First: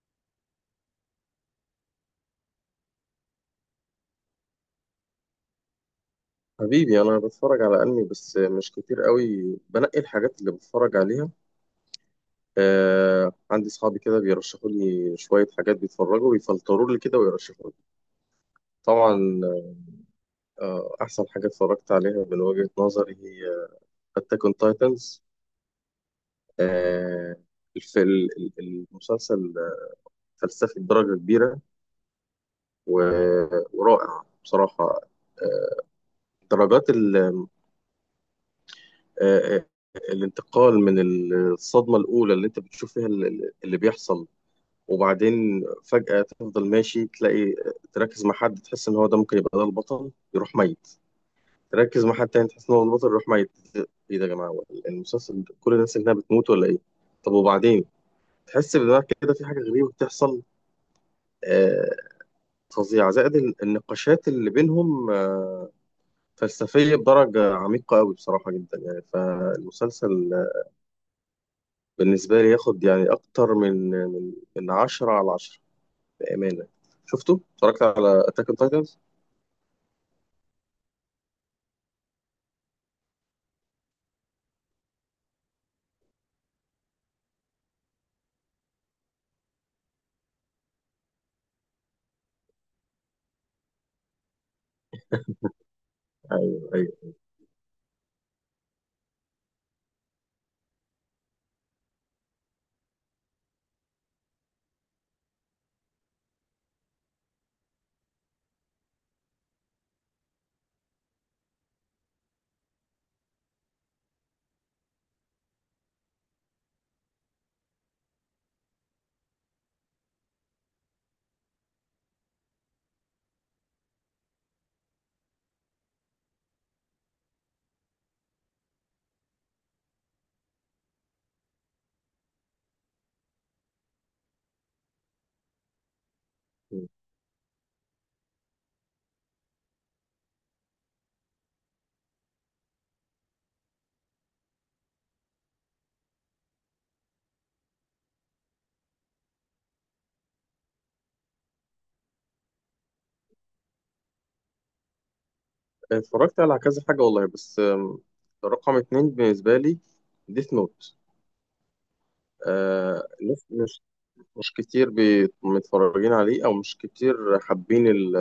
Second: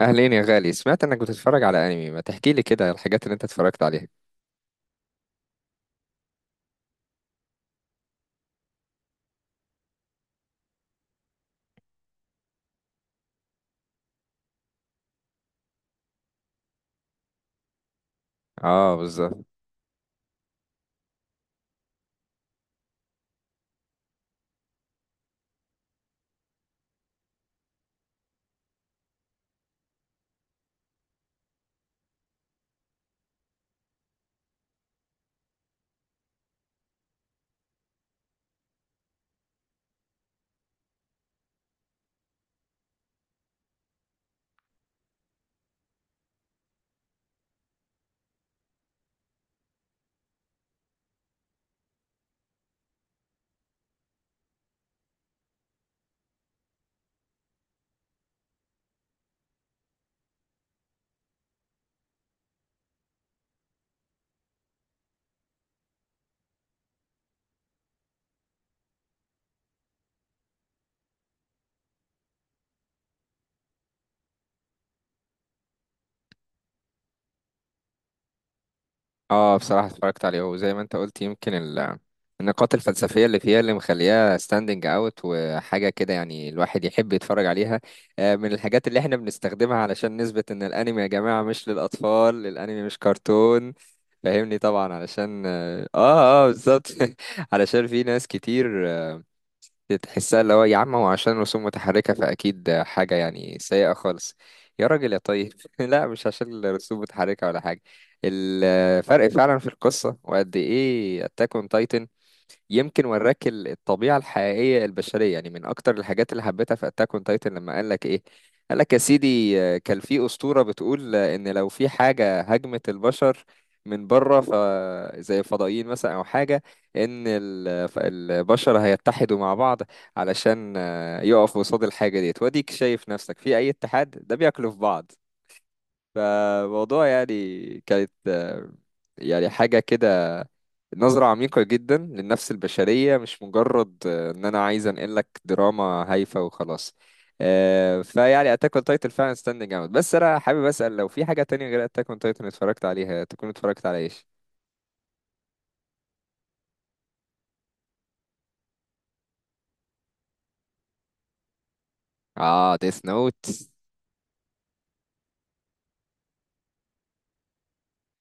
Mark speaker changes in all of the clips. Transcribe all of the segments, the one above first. Speaker 1: اهلين يا غالي، سمعت انك بتتفرج على انمي. ما تحكي لي كده الحاجات اللي انت اتفرجت عليها.
Speaker 2: حبيبي انا بتفرج على انمي بس مش كتير قوي. بنقي الحاجات اللي بتفرج عليها. آه، عندي اصحابي كده بيرشحوا لي شويه حاجات، بيتفرجوا بيفلتروا لي كده ويرشحوا لي.
Speaker 1: اه
Speaker 2: طبعا.
Speaker 1: بالظبط.
Speaker 2: آه، احسن حاجه اتفرجت عليها من وجهه نظري هي اتاك اون تايتنز. المسلسل فلسفي بدرجه كبيره ورائع بصراحه. آه، درجات آه، آه، الانتقال من الصدمة الأولى اللي أنت بتشوف فيها اللي بيحصل، وبعدين فجأة تفضل ماشي تلاقي، تركز مع حد تحس إن هو ده ممكن يبقى ده البطل، يروح ميت. تركز مع حد تاني تحس إن هو البطل، يروح ميت. إيه ده يا جماعة؟ هو المسلسل ده كل الناس اللي هنا بتموت ولا إيه؟ طب وبعدين تحس بدماغك كده في حاجة غريبة بتحصل، آه فظيعة. زائد النقاشات اللي بينهم فلسفية بدرجة عميقة أوي بصراحة جدا يعني. فالمسلسل بالنسبة لي ياخد يعني أكتر من عشرة على عشرة بأمانة. شفته؟ اتفرجت على أتاك أون تايتنز؟
Speaker 1: اه بصراحة اتفرجت عليه وزي ما انت قلت، يمكن النقاط الفلسفية اللي فيها اللي مخليها ستاندنج اوت وحاجة كده، يعني الواحد يحب يتفرج عليها. من الحاجات اللي احنا بنستخدمها علشان نثبت ان الانمي يا جماعة مش للاطفال، الانمي مش كرتون. فاهمني طبعا، علشان
Speaker 2: ايوه،
Speaker 1: بالظبط.
Speaker 2: ايوه.
Speaker 1: علشان في ناس كتير تحسها اللي هو يا عم هو عشان رسوم متحركة فأكيد حاجة يعني سيئة خالص. يا راجل يا طيب. لا، مش عشان الرسوم متحركة ولا حاجة. الفرق فعلا في القصة، وقد إيه أتاك أون تايتن يمكن وراك الطبيعة الحقيقية البشرية. يعني من أكتر الحاجات اللي حبيتها في أتاك أون تايتن، لما قال لك إيه؟ قال لك يا سيدي كان في أسطورة بتقول إن لو في حاجة هاجمت البشر من بره، ف زي الفضائيين مثلا أو حاجة، إن البشر هيتحدوا مع بعض علشان يقفوا قصاد الحاجة ديت. وأديك شايف نفسك في أي اتحاد ده بياكلوا في بعض. فموضوع يعني كانت يعني حاجة كده، نظرة عميقة جدا للنفس البشرية، مش مجرد إن أنا عايز أنقل لك دراما هايفة وخلاص. فيعني أتاك أون تايتن فعلا ستاندنج أوت. بس أنا حابب أسأل، لو في حاجة تانية غير أتاك أون تايتن اتفرجت عليها، تكون اتفرجت على إيش؟
Speaker 2: اتفرجت على كذا حاجه والله، بس رقم اتنين بالنسبه لي ديث نوت.
Speaker 1: آه،
Speaker 2: آه،
Speaker 1: ديث
Speaker 2: ناس
Speaker 1: نوت.
Speaker 2: مش كتير متفرجين عليه، او مش كتير حابين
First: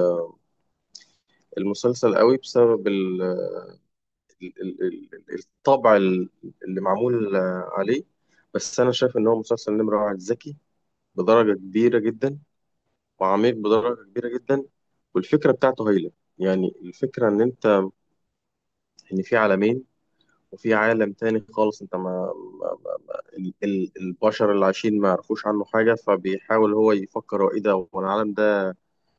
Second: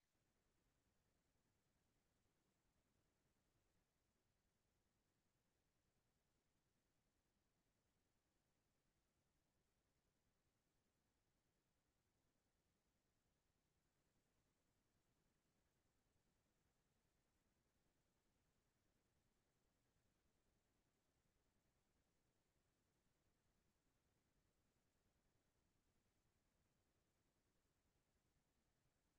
Speaker 2: المسلسل قوي بسبب ال- ال- الطبع اللي معمول عليه. بس انا شايف ان هو مسلسل نمره واحد ذكي بدرجه كبيره جدا، وعميق بدرجه كبيره جدا، والفكره بتاعته هايله. يعني الفكره ان انت، ان في عالمين، وفي عالم تاني خالص انت البشر اللي عايشين ما يعرفوش عنه حاجة. فبيحاول هو يفكر هو ايه ده، هو العالم ده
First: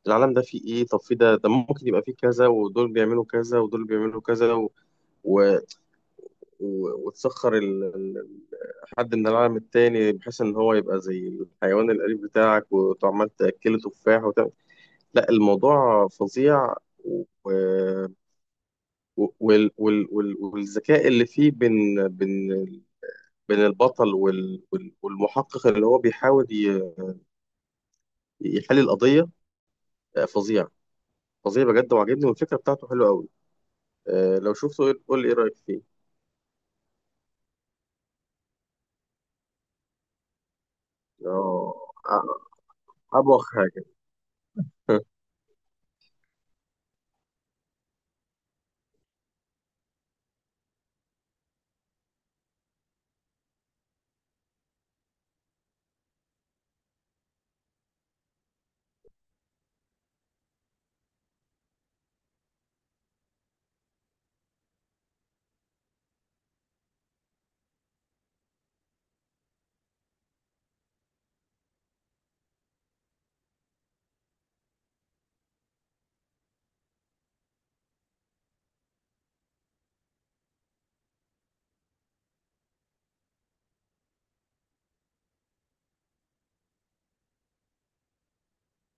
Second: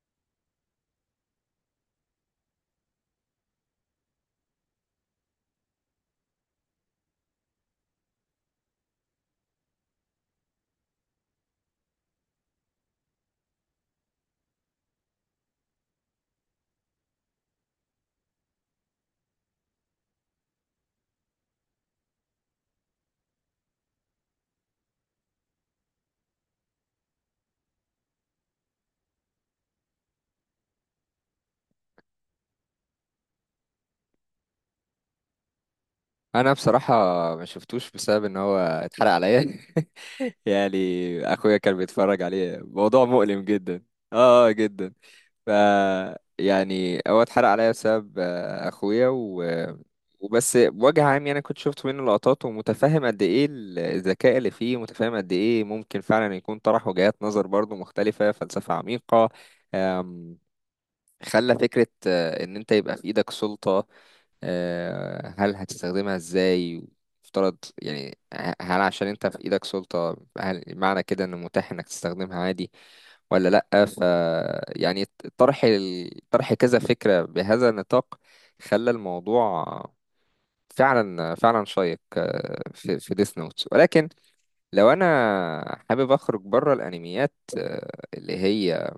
Speaker 2: العالم ده فيه ايه؟ طب في ده ده ممكن يبقى فيه كذا، ودول بيعملوا كذا، ودول بيعملوا كذا، و... و... و... وتسخر حد من العالم التاني بحيث ان هو يبقى زي الحيوان الأليف بتاعك، وعمال تأكله تفاح وتعمل. لا، الموضوع فظيع. و... و- والذكاء اللي فيه بين البطل والمحقق اللي هو بيحاول يحل القضية. آه، فظيع. فظيع بجد وعجبني، والفكرة بتاعته حلوة قوي. آه، لو شفته قول لي ايه رأيك فيه.
Speaker 1: أنا بصراحة ما شفتوش بسبب إن هو اتحرق عليا. يعني أخويا
Speaker 2: اه.
Speaker 1: كان بيتفرج
Speaker 2: أ-
Speaker 1: عليه، موضوع مؤلم
Speaker 2: أبوخ
Speaker 1: جدا.
Speaker 2: حاجة.
Speaker 1: جدا. ف يعني هو اتحرق عليا بسبب اخويا و... وبس بوجه عام يعني كنت شفت منه لقطات، ومتفهم قد ايه الذكاء اللي فيه، متفهم قد ايه ممكن فعلا يكون طرح وجهات نظر برضو مختلفة، فلسفة عميقة. آم، خلى فكرة ان انت يبقى في ايدك سلطة، هل هتستخدمها ازاي؟ افترض يعني هل عشان انت في ايدك سلطة، هل معنى كده ان متاح انك تستخدمها عادي ولا لأ؟ ف يعني طرح طرح كذا فكرة بهذا النطاق خلى الموضوع فعلا فعلا شيق في في ديس نوتس. ولكن لو انا حابب اخرج بره الانميات اللي هي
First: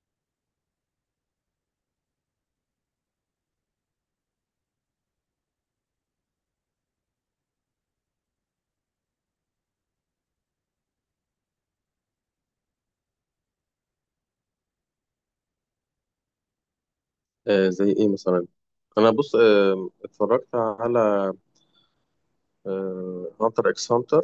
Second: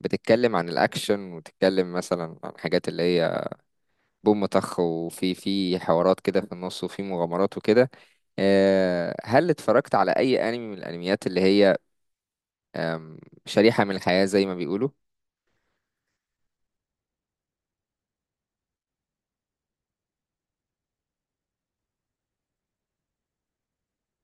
Speaker 1: بتتكلم عن الاكشن، وتتكلم مثلا عن حاجات اللي هي بوم طخ، وفي في حوارات كده في النص وفي مغامرات وكده، هل اتفرجت على اي انمي من الانميات اللي هي آم، شريحة من الحياة زي ما بيقولوا؟
Speaker 2: آه، زي ايه مثلا؟ انا بص، اتفرجت على هانتر اكس هانتر.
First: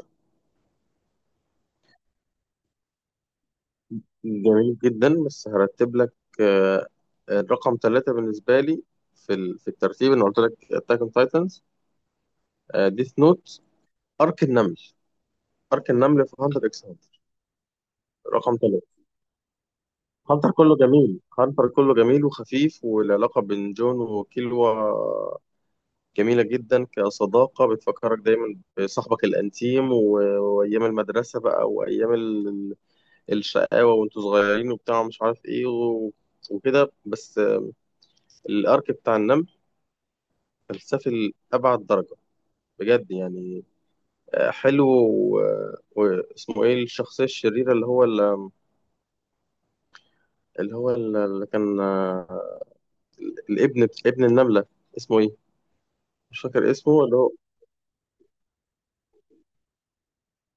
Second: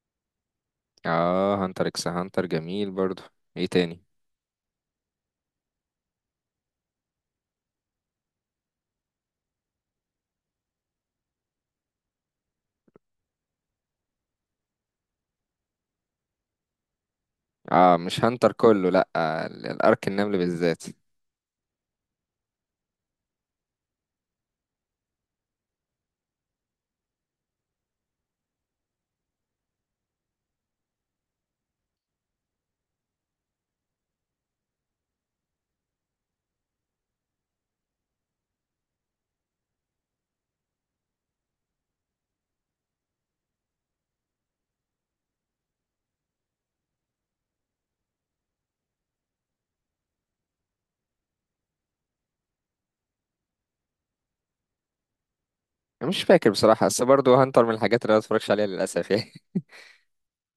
Speaker 1: اه، هانتر اكس هانتر جميل برضو. ايه تاني؟
Speaker 2: جميل جدا، بس هرتب لك. آه، الرقم ثلاثة بالنسبة لي في في الترتيب، انا قلت لك اتاك اون تايتنز، ديث نوت، ارك النمل. ارك النمل في هانتر اكس هانتر
Speaker 1: اه مش هانتر
Speaker 2: رقم
Speaker 1: كله،
Speaker 2: ثلاثة.
Speaker 1: لا، الارك النمل
Speaker 2: هانتر كله
Speaker 1: بالذات.
Speaker 2: جميل، هانتر كله جميل وخفيف، والعلاقة بين جون وكيلوا جميلة جدا كصداقة، بتفكرك دايما بصاحبك الأنتيم وأيام المدرسة بقى، وأيام الشقاوة وأنتوا صغيرين وبتاع مش عارف إيه وكده. بس الأرك بتاع النمل فلسفي لأبعد درجة بجد يعني. آه، حلو. واسمه ايه الشخصية الشريرة اللي هو اللي هو اللي كان الابن، ابن النملة، اسمه ايه؟
Speaker 1: مش
Speaker 2: مش
Speaker 1: فاكر
Speaker 2: فاكر
Speaker 1: بصراحة، بس
Speaker 2: اسمه اللي هو.
Speaker 1: برضو هانتر من الحاجات اللي انا متفرجش عليها للاسف يعني.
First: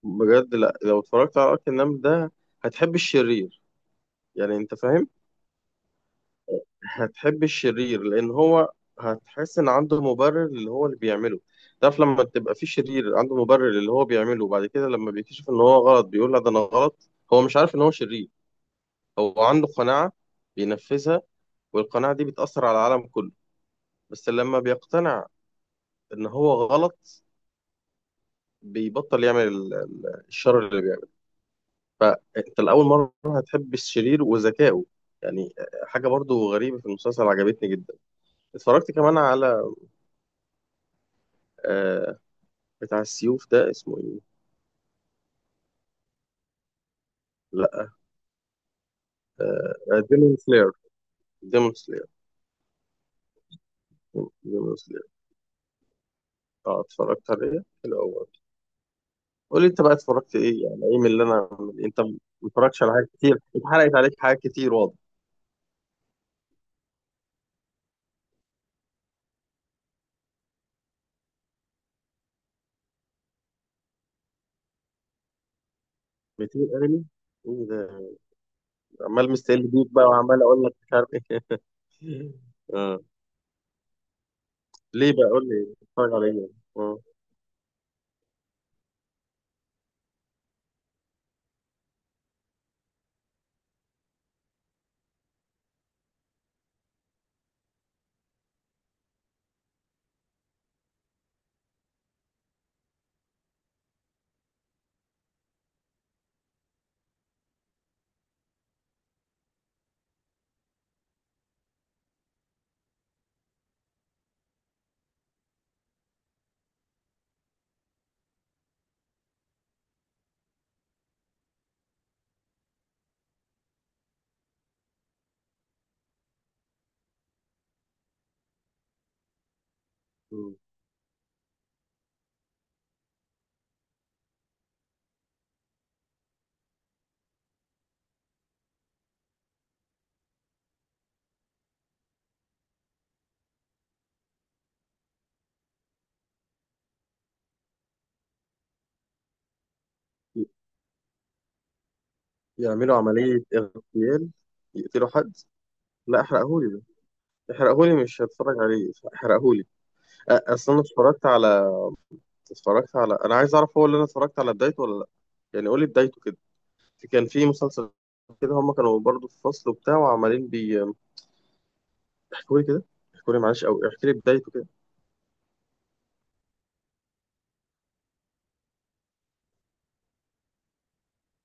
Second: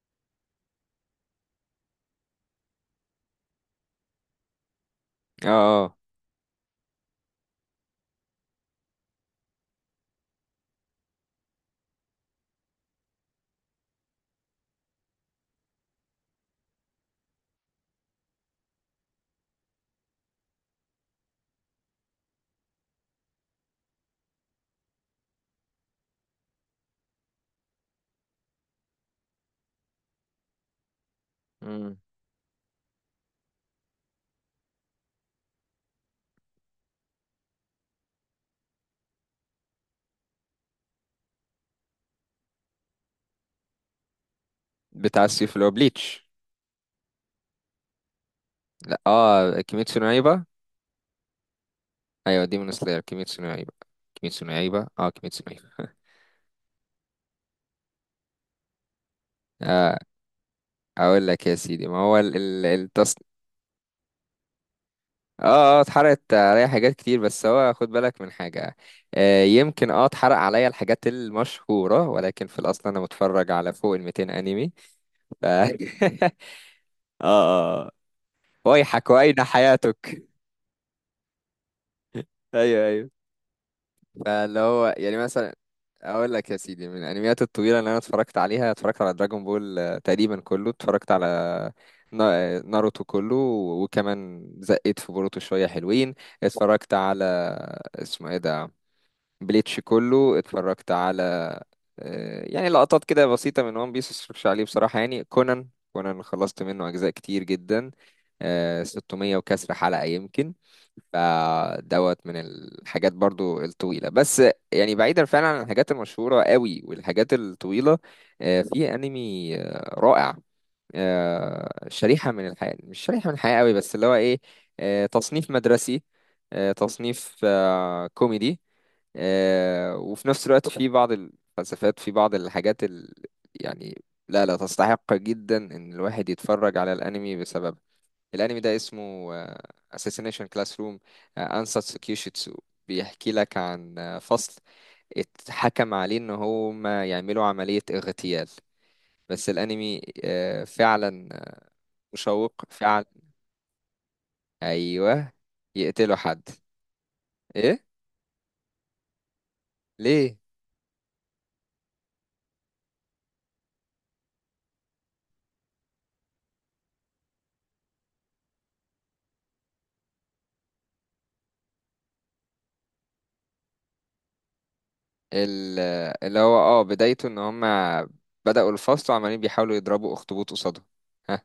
Speaker 2: بجد، لا، لو اتفرجت على ارك النمل ده هتحب الشرير. يعني انت فاهم.
Speaker 1: اه. اه.
Speaker 2: هتحب الشرير لان هو، هتحس ان عنده مبرر اللي هو اللي بيعمله. تعرف لما تبقى في شرير عنده مبرر اللي هو بيعمله، وبعد كده لما بيكتشف ان هو غلط بيقول لا ده انا غلط، هو مش عارف ان هو شرير. هو عنده قناعة بينفذها، والقناعة دي بتأثر على العالم كله. بس لما بيقتنع ان هو غلط، بيبطل يعمل الشر.
Speaker 1: مم.
Speaker 2: انت لاول مره هتحب الشرير وذكائه، يعني حاجه برضو غريبه في المسلسل عجبتني جدا. اتفرجت كمان على آه، بتاع السيوف ده اسمه ايه؟
Speaker 1: بتاع السيف اللي هو بليتش؟
Speaker 2: لا،
Speaker 1: لا. اه، كيميتسو نو
Speaker 2: ديمون
Speaker 1: يايبا.
Speaker 2: سلاير، ديمون سلاير،
Speaker 1: ايوه، ديمون سلاير، كيميتسو نو يايبا. كيميتسو نو
Speaker 2: ديمون
Speaker 1: يايبا،
Speaker 2: سلاير.
Speaker 1: اه كيميتسو نو يايبا.
Speaker 2: اه، اتفرجت عليه حلو قوي. قول لي انت بقى اتفرجت ايه يعني، ايه من اللي
Speaker 1: اقول لك
Speaker 2: انا
Speaker 1: يا
Speaker 2: من...
Speaker 1: سيدي، ما
Speaker 2: انت
Speaker 1: هو
Speaker 2: ما اتفرجتش على حاجات
Speaker 1: التص.
Speaker 2: كتير، اتحرقت عليك حاجات كتير واضح.
Speaker 1: اه، اه اتحرقت عليا حاجات كتير، بس هو خد بالك من حاجة. آه يمكن اه اتحرق عليا الحاجات المشهورة، ولكن في الأصل أنا متفرج على فوق ال 200 أنمي. ف... اه.
Speaker 2: كتير انمي، ايه
Speaker 1: اه.
Speaker 2: ده؟
Speaker 1: ويحك
Speaker 2: عمال
Speaker 1: وأين
Speaker 2: مستقل بيك بقى،
Speaker 1: حياتك.
Speaker 2: وعمال اقول لك مش عارف ايه.
Speaker 1: أيوه
Speaker 2: آه.
Speaker 1: أيوه. فاللي هو
Speaker 2: ليه
Speaker 1: يعني
Speaker 2: بقى؟ قول
Speaker 1: مثلا،
Speaker 2: لي اتفرج على
Speaker 1: اقول
Speaker 2: ايه.
Speaker 1: لك يا سيدي، من
Speaker 2: آه.
Speaker 1: الانميات الطويله اللي انا اتفرجت عليها اتفرجت على دراجون بول تقريبا كله، اتفرجت على ناروتو كله، وكمان زقيت في بوروتو شويه حلوين. اتفرجت على اسمه ايه ده، بليتش كله. اتفرجت على يعني لقطات كده بسيطه من وان بيس، مش عليه بصراحه يعني. كونان، كونان خلصت منه اجزاء كتير جدا، 600 وكسر حلقه يمكن، فدوت من الحاجات برضو الطويلة. بس يعني بعيدا فعلا عن الحاجات المشهورة قوي والحاجات الطويلة، في انمي رائع، شريحة من الحياة، مش شريحة من الحياة قوي، بس اللي هو ايه، تصنيف مدرسي، تصنيف كوميدي، وفي نفس الوقت في بعض الفلسفات، في بعض الحاجات ال... يعني لا لا تستحق جدا ان الواحد يتفرج على الانمي بسببها. الانمي ده اسمه Assassination Classroom، Ansatsu Kyushitsu. بيحكي لك عن فصل اتحكم عليه ان هم يعملوا عملية اغتيال. بس الانمي فعلا مشوق
Speaker 2: يعملوا
Speaker 1: فعلا.
Speaker 2: عملية اغتيال؟ يقتلوا
Speaker 1: ايوه.
Speaker 2: حد؟
Speaker 1: يقتلوا
Speaker 2: لا،
Speaker 1: حد.
Speaker 2: احرقهولي ده،
Speaker 1: ايه؟
Speaker 2: احرقهولي، مش هتفرج عليه، احرقهولي.
Speaker 1: ليه؟
Speaker 2: اصل انا اتفرجت على، اتفرجت على، انا عايز اعرف هو اللي انا اتفرجت على بدايته ولا لا. يعني قولي بدايته كده. كان في مسلسل كده هم كانوا برضو في فصل وبتاع وعمالين بي، احكولي كده، احكولي معلش، او احكي لي بدايته كده.
Speaker 1: ال- اللي هو اه بدايته ان هم بدأوا الفصل وعمالين بيحاولوا يضربوا اخطبوط قصادهم. ها؟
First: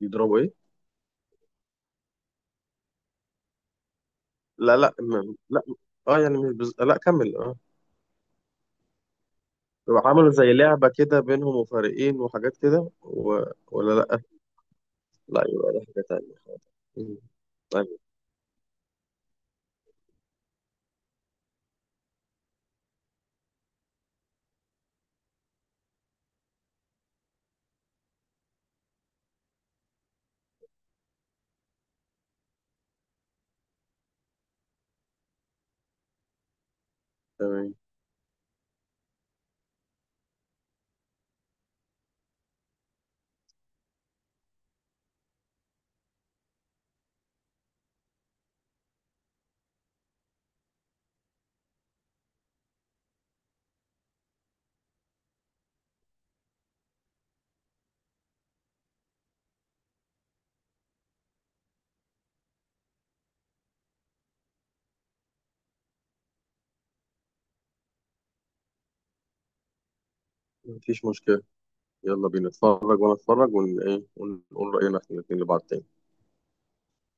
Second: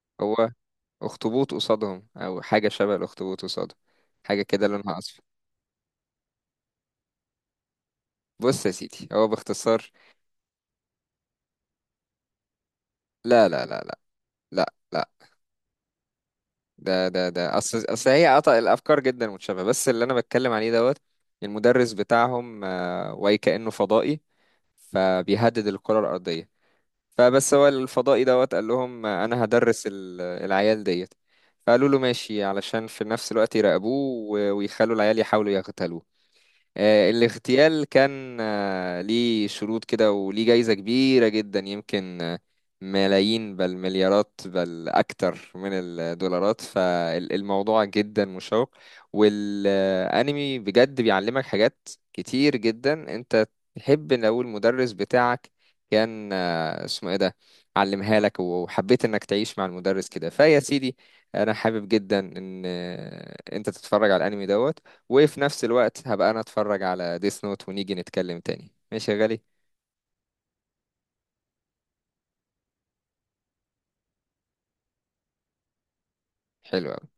Speaker 2: بيضربوا
Speaker 1: هو
Speaker 2: ايه؟
Speaker 1: اخطبوط قصادهم او حاجة شبه الاخطبوط قصادهم، حاجة كده
Speaker 2: لا لا
Speaker 1: لونها اصفر.
Speaker 2: لا. اه يعني مش لا كمل. اه،
Speaker 1: بص يا سيدي هو باختصار.
Speaker 2: عملوا زي لعبة كده بينهم وفريقين وحاجات كده و...
Speaker 1: لا لا لا
Speaker 2: ولا
Speaker 1: لا.
Speaker 2: لا؟
Speaker 1: لا لا.
Speaker 2: لا، يبقى ده حاجة تانية.
Speaker 1: ده
Speaker 2: مم.
Speaker 1: ده ده اصل
Speaker 2: طيب.
Speaker 1: اصل هي قطع الافكار جدا متشابهه، بس اللي انا بتكلم عليه دوت، المدرس بتاعهم واي كانه فضائي، فبيهدد الكره الارضيه. فبس هو الفضائي دوت قال لهم انا هدرس العيال ديت. فقالوا له ماشي، علشان في نفس الوقت يراقبوه ويخلوا العيال يحاولوا يغتالوه.
Speaker 2: تمام.
Speaker 1: الاغتيال كان ليه شروط كده وليه جايزة كبيرة جدا يمكن ملايين بل مليارات بل أكتر من الدولارات. فالموضوع جدا مشوق. والأنمي بجد بيعلمك حاجات كتير جدا. أنت تحب لو المدرس بتاعك كان اسمه ايه ده، علمها لك وحبيت انك تعيش مع المدرس كده. فيا سيدي انا حابب جدا ان انت تتفرج على الانمي دوت، وفي نفس الوقت هبقى انا اتفرج على ديس نوت، ونيجي نتكلم تاني ماشي يا غالي.
Speaker 2: مفيش مشكلة. يلا بينا نتفرج، وأنا أتفرج ون إيه ونقول رأينا إحنا الاتنين لبعض تاني.
Speaker 1: حلو أوي.